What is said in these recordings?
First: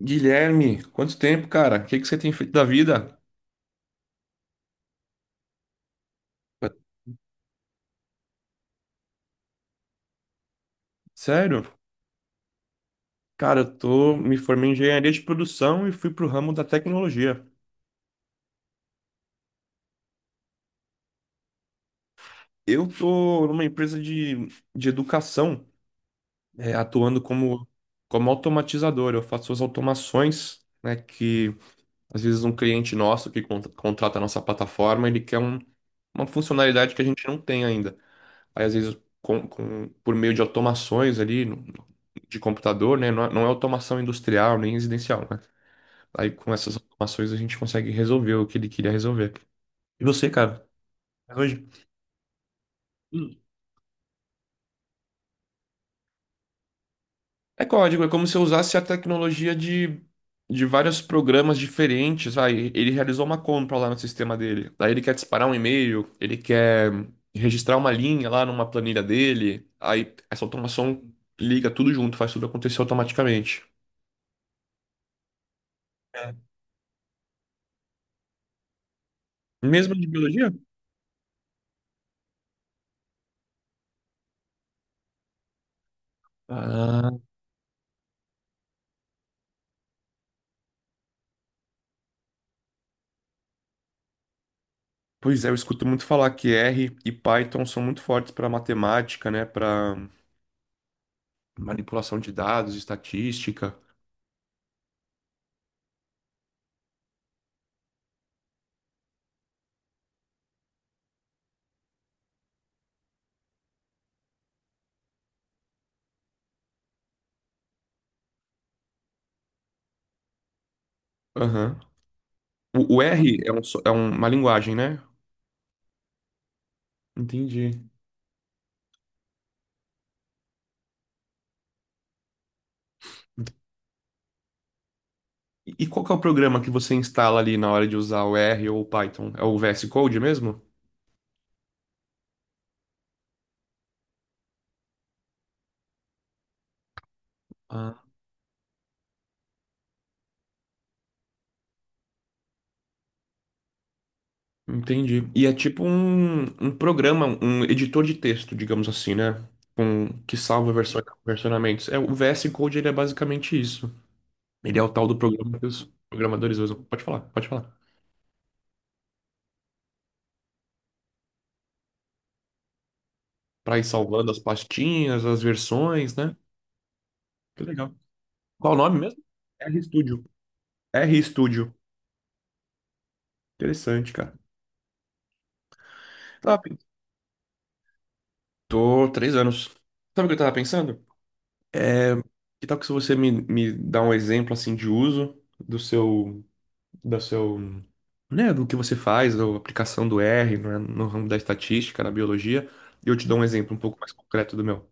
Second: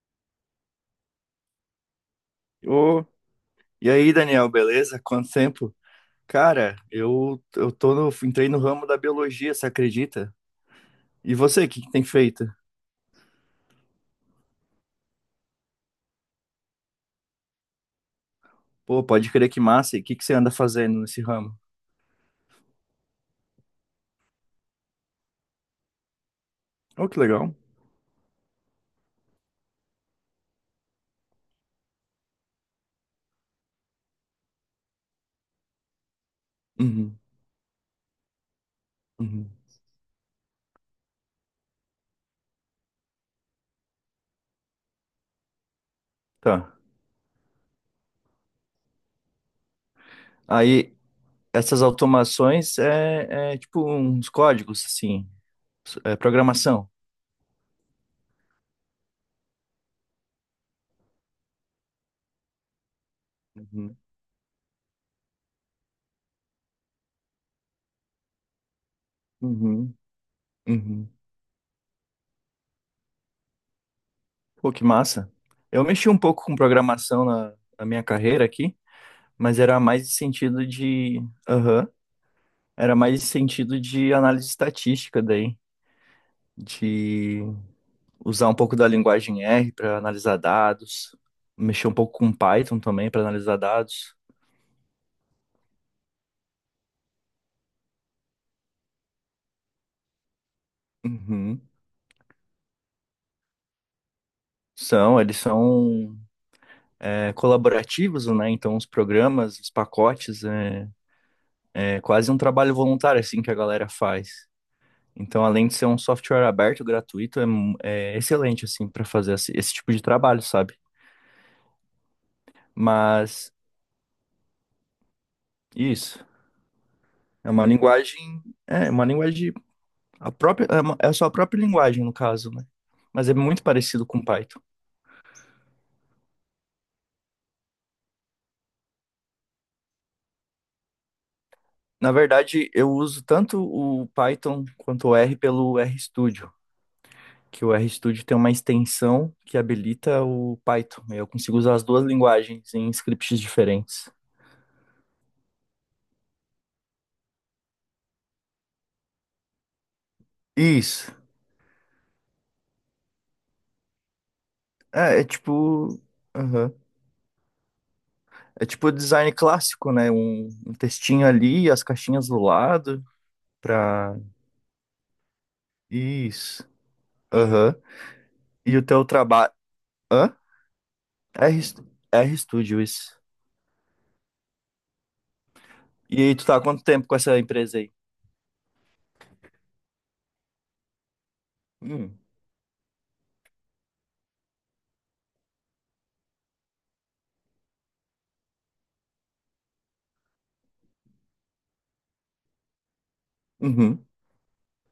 Guilherme, quanto tempo, cara? O que que você tem feito da Ô, vida? e aí, Daniel, beleza? Quanto tempo? Cara, eu tô no, entrei no ramo da biologia, você acredita? E Sério? você, o que que tem feito? Cara, me formei em engenharia de produção e fui pro ramo da tecnologia. Pô, pode crer que massa, e o que que você anda fazendo nesse ramo? Eu tô numa empresa de educação, Ô, que atuando legal. como automatizador. Eu faço as automações, né, que às vezes um cliente nosso que contrata a nossa plataforma, ele quer uma funcionalidade que a Uhum, gente não tem ainda. Aí, às vezes, uhum. Por meio de automações ali de computador, né? Não, não é automação industrial nem residencial, né? Aí, com Tá. essas automações, a gente consegue resolver o que ele queria resolver. E você, cara? Aí, Mas hoje. essas automações Hum. é tipo uns códigos, assim, é programação. É código, é como se eu usasse a tecnologia de vários programas diferentes. Vai, ele realizou uma compra lá Uhum, no sistema dele. Aí ele quer disparar um e-mail, ele quer registrar uma linha lá numa planilha dele. uhum, Aí essa automação uhum. liga tudo junto, faz tudo acontecer automaticamente. Pô, que massa. Eu mexi um pouco com programação na minha carreira aqui, mas era Mesmo mais de no biologia? sentido de. Aham. Era mais sentido de análise estatística daí, Ah, de usar um pouco da linguagem R para analisar dados, mexer um pouco com Python também para analisar dados. pois é, eu escuto muito falar que R e Python são muito fortes para matemática, né? Para Uhum. manipulação de dados, estatística. São, eles são colaborativos, né? Então os programas, os pacotes, é quase um trabalho voluntário assim que a galera faz. Então, além de ser um software aberto, gratuito, é excelente assim para fazer esse tipo de trabalho, sabe? Aham. O R Mas uma linguagem, né? isso é uma Entendi. linguagem, é uma linguagem. A própria, é a sua própria linguagem, no caso, né? Mas é muito parecido com Python. E qual que é o programa que você instala ali na hora de usar o R ou o Python? É o VS Code mesmo? Na verdade, eu uso tanto o Python quanto o R pelo RStudio, que o Ah, RStudio tem uma extensão que habilita o Python. Eu consigo usar as duas linguagens em scripts diferentes. entendi. E é tipo um programa, um editor de texto, digamos assim, né? Com, que salva versões, Isso. versionamentos. O VS Code ele é basicamente isso. Ele é o tal do É programa que os tipo. programadores Aham. usam. Pode falar, pode falar. É tipo design clássico, né? Um textinho ali, as caixinhas do lado, Pra ir pra. salvando as pastinhas, as versões, né? Isso. Que Aham. legal. Qual E o o nome teu mesmo? trabalho. RStudio. Hã? RStudio. RStudio, isso. Interessante, cara. E aí, tu tá Tá, há quanto tempo com essa empresa aí? tô 3 anos. Sabe o que eu tava pensando? É, Hum, que tal que se você me dá um exemplo assim de uso do seu, da seu, né, do que você faz, da aplicação do R, né, no ramo da estatística, na biologia, e eu te dou um exemplo um pouco uhum, mais concreto do meu.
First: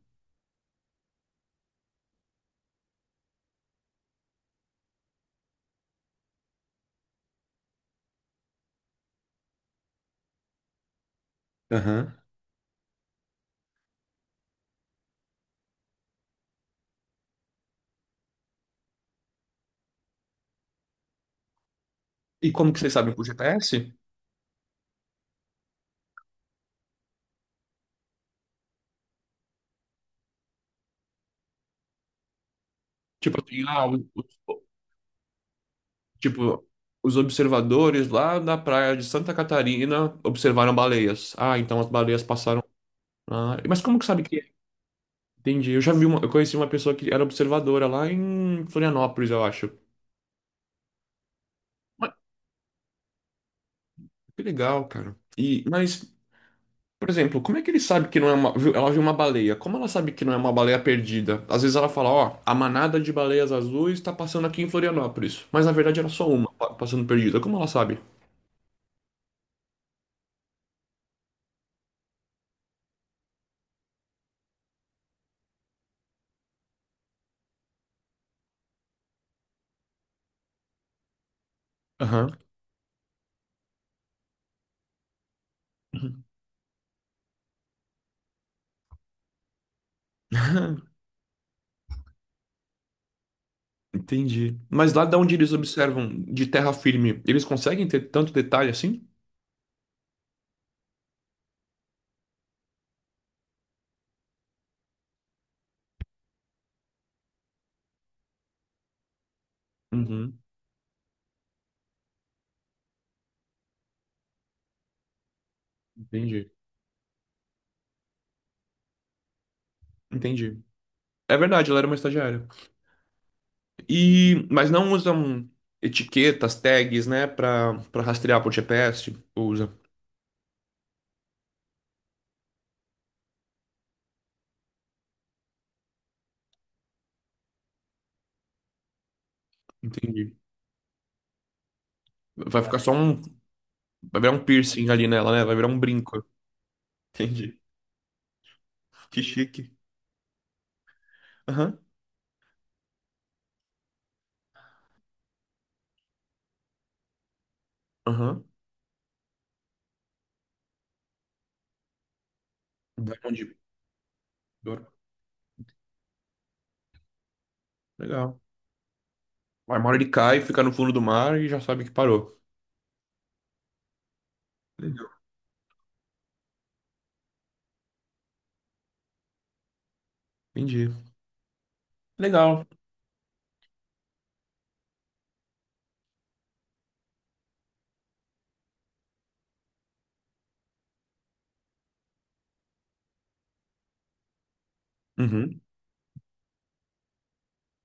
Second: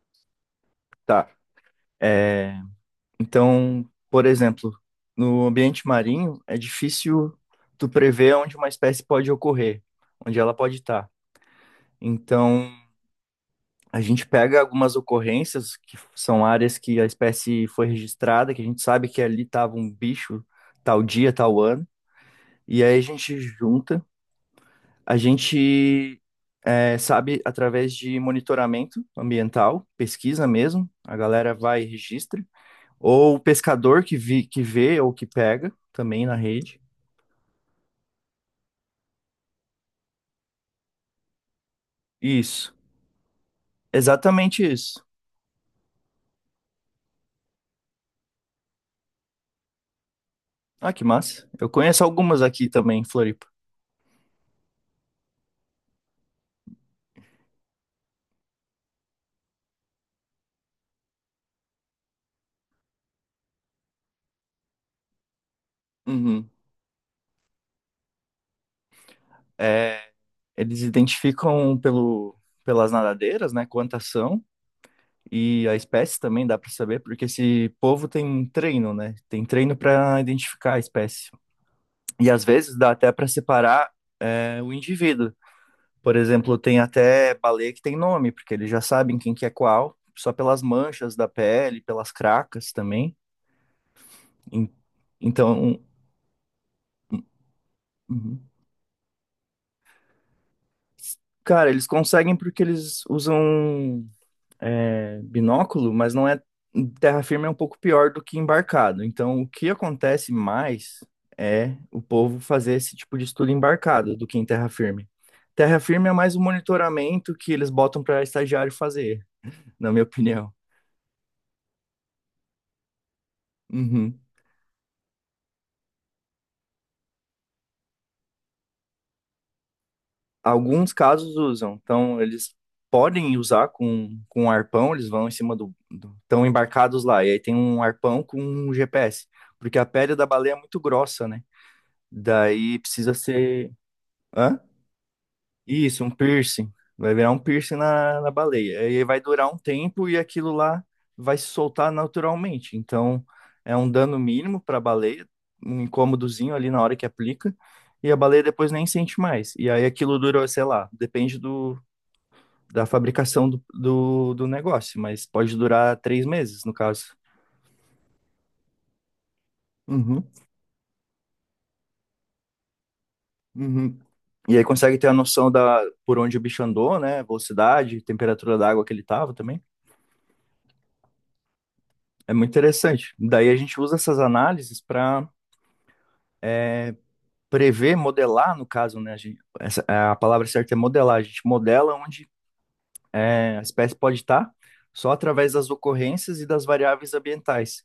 tá. É, então, por exemplo, no ambiente marinho, é difícil tu prever onde uma espécie pode ocorrer, onde ela pode estar. Aham. Então, a gente pega algumas ocorrências, que são áreas que a espécie foi registrada, que a gente sabe que ali estava um bicho tal dia, tal ano, E como que e vocês aí a sabem por gente GTS? junta. A gente sabe através de monitoramento ambiental, pesquisa mesmo, a galera vai e registra, ou o Tipo assim, ah, pescador que vê ou que pega também na tipo, rede. os observadores lá na praia de Santa Catarina observaram baleias. Ah, então as baleias passaram. Isso, Ah, mas como que sabe que é? exatamente isso. Entendi. Eu já vi uma, eu conheci uma pessoa que era observadora lá em Florianópolis, eu acho. Ah, que massa. Eu conheço Mas, algumas aqui também em Floripa. que legal, cara. E, mas, por exemplo, como é que ele sabe que não é Ela viu uma baleia. Como ela sabe que não é uma baleia perdida? Às vezes ela fala, ó, a manada de baleias azuis tá passando aqui em Florianópolis. Mas na verdade era só Uhum. uma passando perdida. Como ela sabe? É, Eles identificam pelas nadadeiras, né, quantas são, e a espécie também dá para saber, porque esse povo tem treino, né? Tem treino para identificar a espécie. E Aham. às vezes dá até para separar o indivíduo. Por exemplo, tem até baleia que tem nome, porque eles já sabem quem que é qual, só pelas manchas da pele, pelas cracas também. Entendi. En- Mas lá de onde eles Então, observam de terra firme, eles conseguem ter tanto uhum, detalhe assim? cara, eles conseguem porque eles usam binóculo, mas não é terra firme é um pouco pior do que embarcado. Então, o que acontece Uhum, mais é o povo fazer esse tipo de estudo embarcado do que em terra firme. Terra firme é mais um entendi. monitoramento que eles botam para estagiário fazer, na minha opinião. Entendi. É verdade, ela era uma estagiária. Uhum. E mas não usam etiquetas, tags, né, Pra para rastrear por GPS, ou usa. Alguns casos usam, então eles podem usar com um arpão, eles vão em cima do, do. Estão embarcados lá, e aí tem um arpão com um GPS, porque a pele da Entendi. baleia é muito grossa, né? Vai Daí ficar só precisa um, ser. Vai virar um Hã? piercing ali nela, né? Vai virar um Isso, um brinco. piercing. Vai virar um Entendi. piercing na baleia. Aí vai Que durar um chique. tempo e aquilo lá vai se Aham. soltar naturalmente. Então, é um dano mínimo para a baleia, um incômodozinho ali na hora que aplica, e a baleia Aham. depois nem sente mais. E aí aquilo dura, sei lá, depende da Vai fabricação onde? do negócio, mas pode durar três meses, no caso. Legal. Vai, uma ele Uhum, cai, fica no fundo do mar e já sabe que parou. uhum. E aí consegue Legal. ter a noção da por onde o bicho andou, né? Velocidade, temperatura da água que ele tava também. Entendi. É muito Legal. interessante. Daí a gente usa essas análises para prever, modelar, no caso, né? A palavra certa é modelar. A gente modela onde a espécie pode estar só através Uhum, das ocorrências e das variáveis ambientais.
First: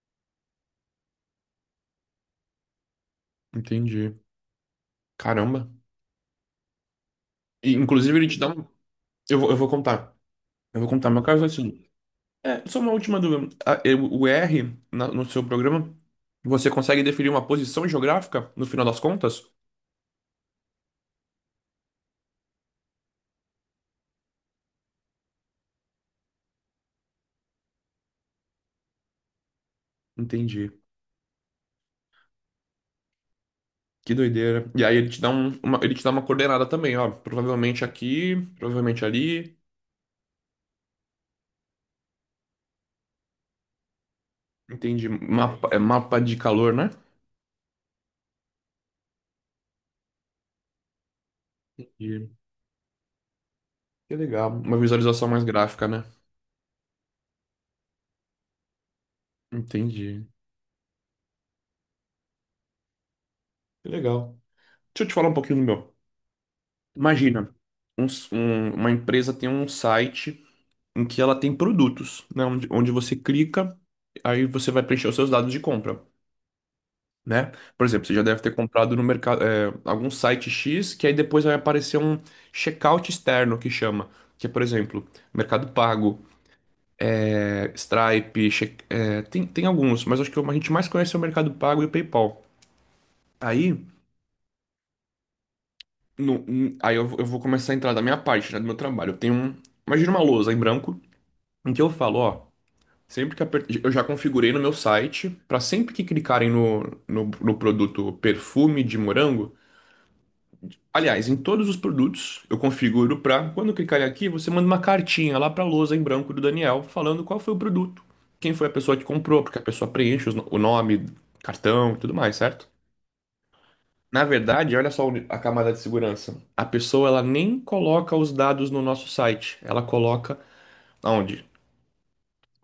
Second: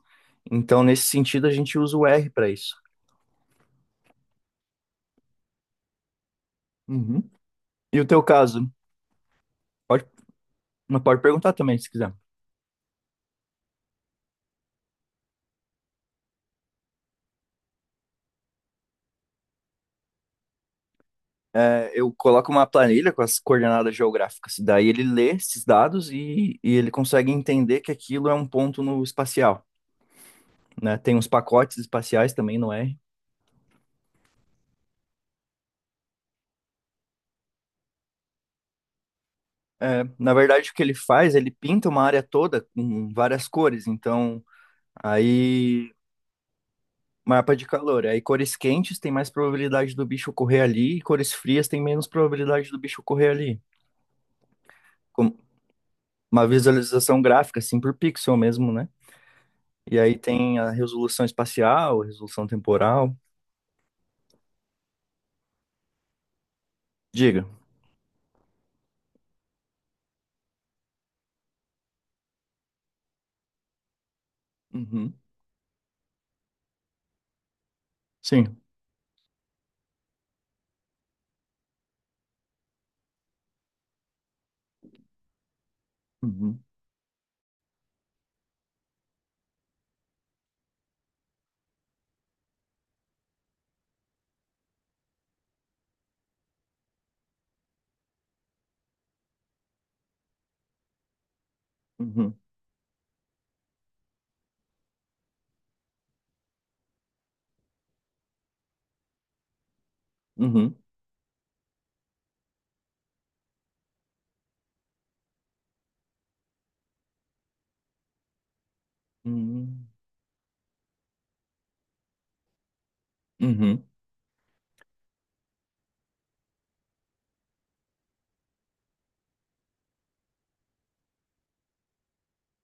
Então, nesse sentido, a gente usa o R para isso. entendi. Caramba. Uhum. E, E o inclusive, teu ele te dá um. caso? Eu vou Pode, contar. Eu vou contar pode meu caso perguntar também, assim. se quiser. Só uma última dúvida. O R, no seu programa, você consegue definir uma posição geográfica no final das contas? É, eu coloco uma planilha com as coordenadas geográficas. Daí ele lê esses dados e ele consegue entender que aquilo é um ponto no espacial, Entendi. né? Tem uns pacotes espaciais também no R. Que doideira. E aí ele te dá uma coordenada também, ó. Provavelmente aqui, provavelmente ali. Na verdade, o que ele faz, ele pinta uma área toda com várias cores. Então, Entendi. Mapa, é aí, mapa de calor, né? mapa de calor. Aí, cores quentes tem mais probabilidade do bicho correr ali, e cores frias tem menos E- probabilidade do bicho correr ali. Que legal. Uma visualização Com mais gráfica, né? uma visualização gráfica, assim, por pixel mesmo, né? E aí Entendi. tem a resolução espacial, resolução temporal. Que legal. Deixa eu te falar um pouquinho do meu. Diga. Imagina, uma empresa tem um site em que ela tem produtos, né? Onde você clica, aí você vai preencher os Uhum. seus dados de compra, né? Por exemplo, você já deve ter Sim. comprado no mercado, algum site X, que aí depois vai aparecer um checkout externo que chama. Que é, por exemplo, Mercado Pago, Uhum. Stripe, tem alguns, mas acho que a gente mais conhece é o Mercado Pago e o PayPal. Aí, aí eu vou começar a entrar da minha parte, né, do meu trabalho. Eu tenho um, imagina uma lousa em branco, em que eu falo, Uhum. ó. Sempre que apertar, eu já configurei no meu site para sempre que clicarem no produto perfume de morango. Uhum. Aliás, em todos os produtos eu configuro para quando clicarem aqui, você manda uma cartinha lá para a lousa em branco do Daniel falando qual foi o produto, quem foi a pessoa que comprou, porque a Uhum. pessoa preenche os no- o nome, cartão e tudo mais, certo? Uhum. Na verdade, olha só a camada de segurança. A pessoa ela nem coloca os dados no nosso site, ela coloca aonde?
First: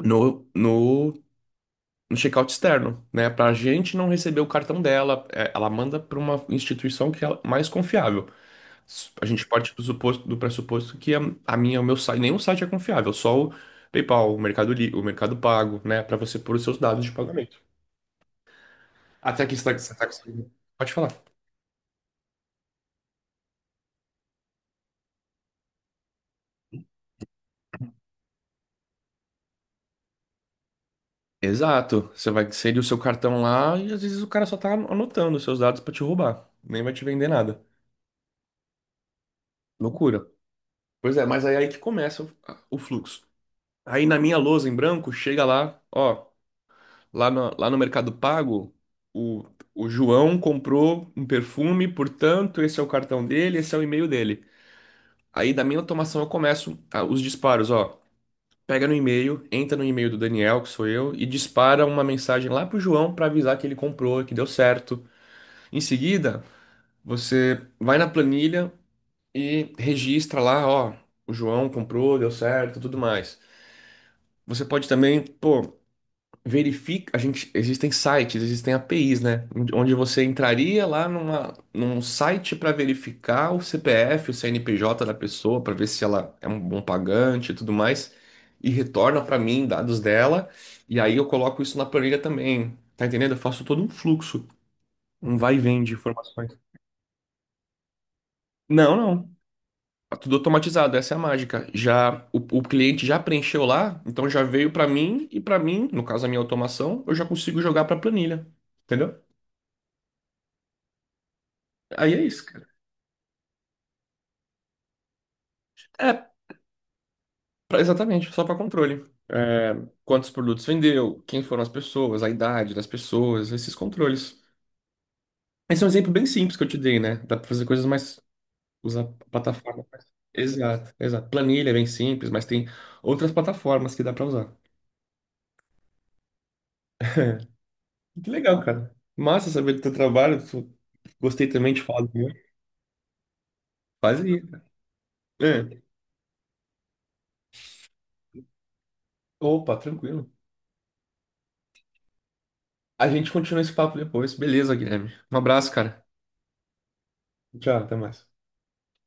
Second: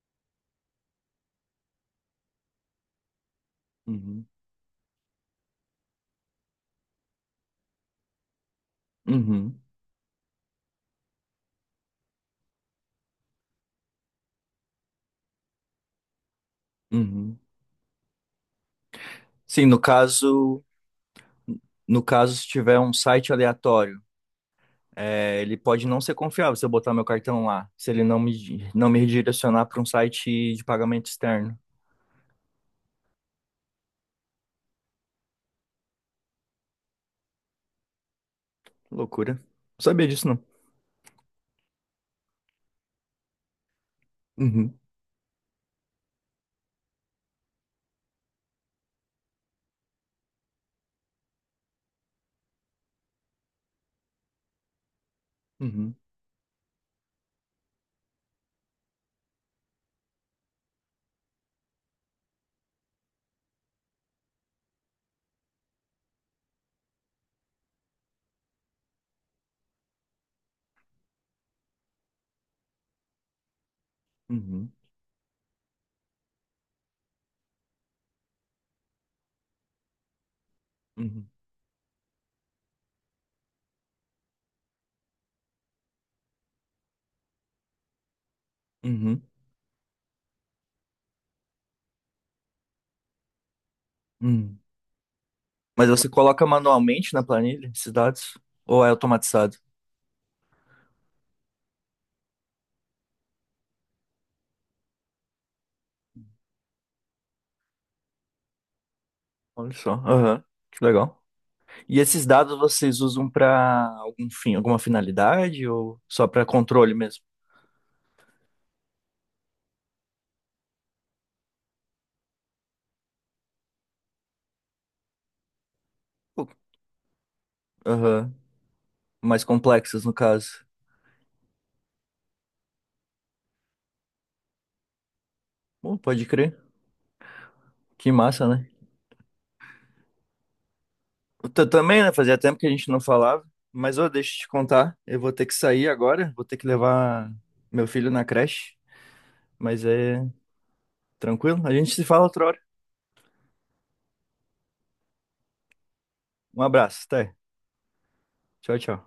No, no no checkout externo, né? Para a gente não Uhum. receber o cartão dela, ela manda para uma instituição que é mais confiável. A gente Uhum. parte do pressuposto que a minha, o meu site, nenhum site é confiável, só o PayPal, o Mercado Pago, né? Para você pôr os seus dados de Uhum. pagamento. Até aqui você Sim, tá, no você tá conseguindo. caso. Pode falar. No caso, se tiver um site aleatório, ele pode não ser confiável se eu botar meu cartão lá, se ele não me redirecionar para um site de pagamento externo. Exato. Você vai inserir o seu cartão lá e às vezes o cara só tá anotando os seus dados para te roubar. Nem vai te vender nada. Loucura. Não sabia Loucura. disso, não. Pois é, mas aí que começa o fluxo. Aí na minha lousa em Uhum, branco, chega lá, ó, Lá no Mercado Pago, o, o João comprou um perfume, portanto, esse é o cartão dele, esse é o e-mail dele. Aí da minha uhum, automação eu começo os disparos, ó. Pega no e-mail, entra no e-mail do Daniel, que sou eu, e dispara uma mensagem lá pro João para avisar que ele comprou, que deu certo. Em seguida, você vai na planilha e registra lá, ó, o João comprou, deu certo, tudo mais. Você uhum, pode também, pô, verifica, a gente, existem sites, existem APIs, né? Onde você entraria lá uhum, num site para verificar o CPF, o CNPJ da pessoa, para ver se ela é um bom pagante e tudo mais, e uhum, retorna para mim dados dela, e aí eu coloco isso na planilha também. Tá entendendo? Eu faço todo um fluxo, uhum. um vai e vem Mas de você coloca informações. manualmente na planilha esses dados? Ou é Não, não. automatizado? Tá tudo automatizado, essa é a mágica. Já o cliente já preencheu lá, então já veio para mim e para mim, no caso a minha automação, eu já consigo jogar para planilha. Entendeu? Olha só. Aham, que legal. E Aí é esses isso, dados cara. vocês usam para algum fim, alguma finalidade ou só É, para controle mesmo? Exatamente, só para controle. Quantos produtos vendeu, quem foram as pessoas, a idade das pessoas, esses controles. Esse é um exemplo bem Pô, simples que eu te dei, né? Dá para fazer coisas mais. aham. Usar a Mais plataforma. complexas, no caso. Exato, exato. Planilha é bem simples, mas tem outras plataformas que dá para usar. Pô, pode crer. Que Que massa, legal, né? cara. Massa saber do teu trabalho. Gostei Eu também de falar também, do né? meu. Fazia tempo que a gente não falava. Mas, ô, Faz deixa eu aí. te contar. Eu vou ter que É. sair agora. Vou ter que levar meu filho na creche. Opa, Mas é tranquilo. tranquilo. A gente se fala outra hora. A gente continua esse papo depois. Beleza, Guilherme. Um abraço, cara. Um abraço. Até. Tchau, até mais. Tchau, tchau.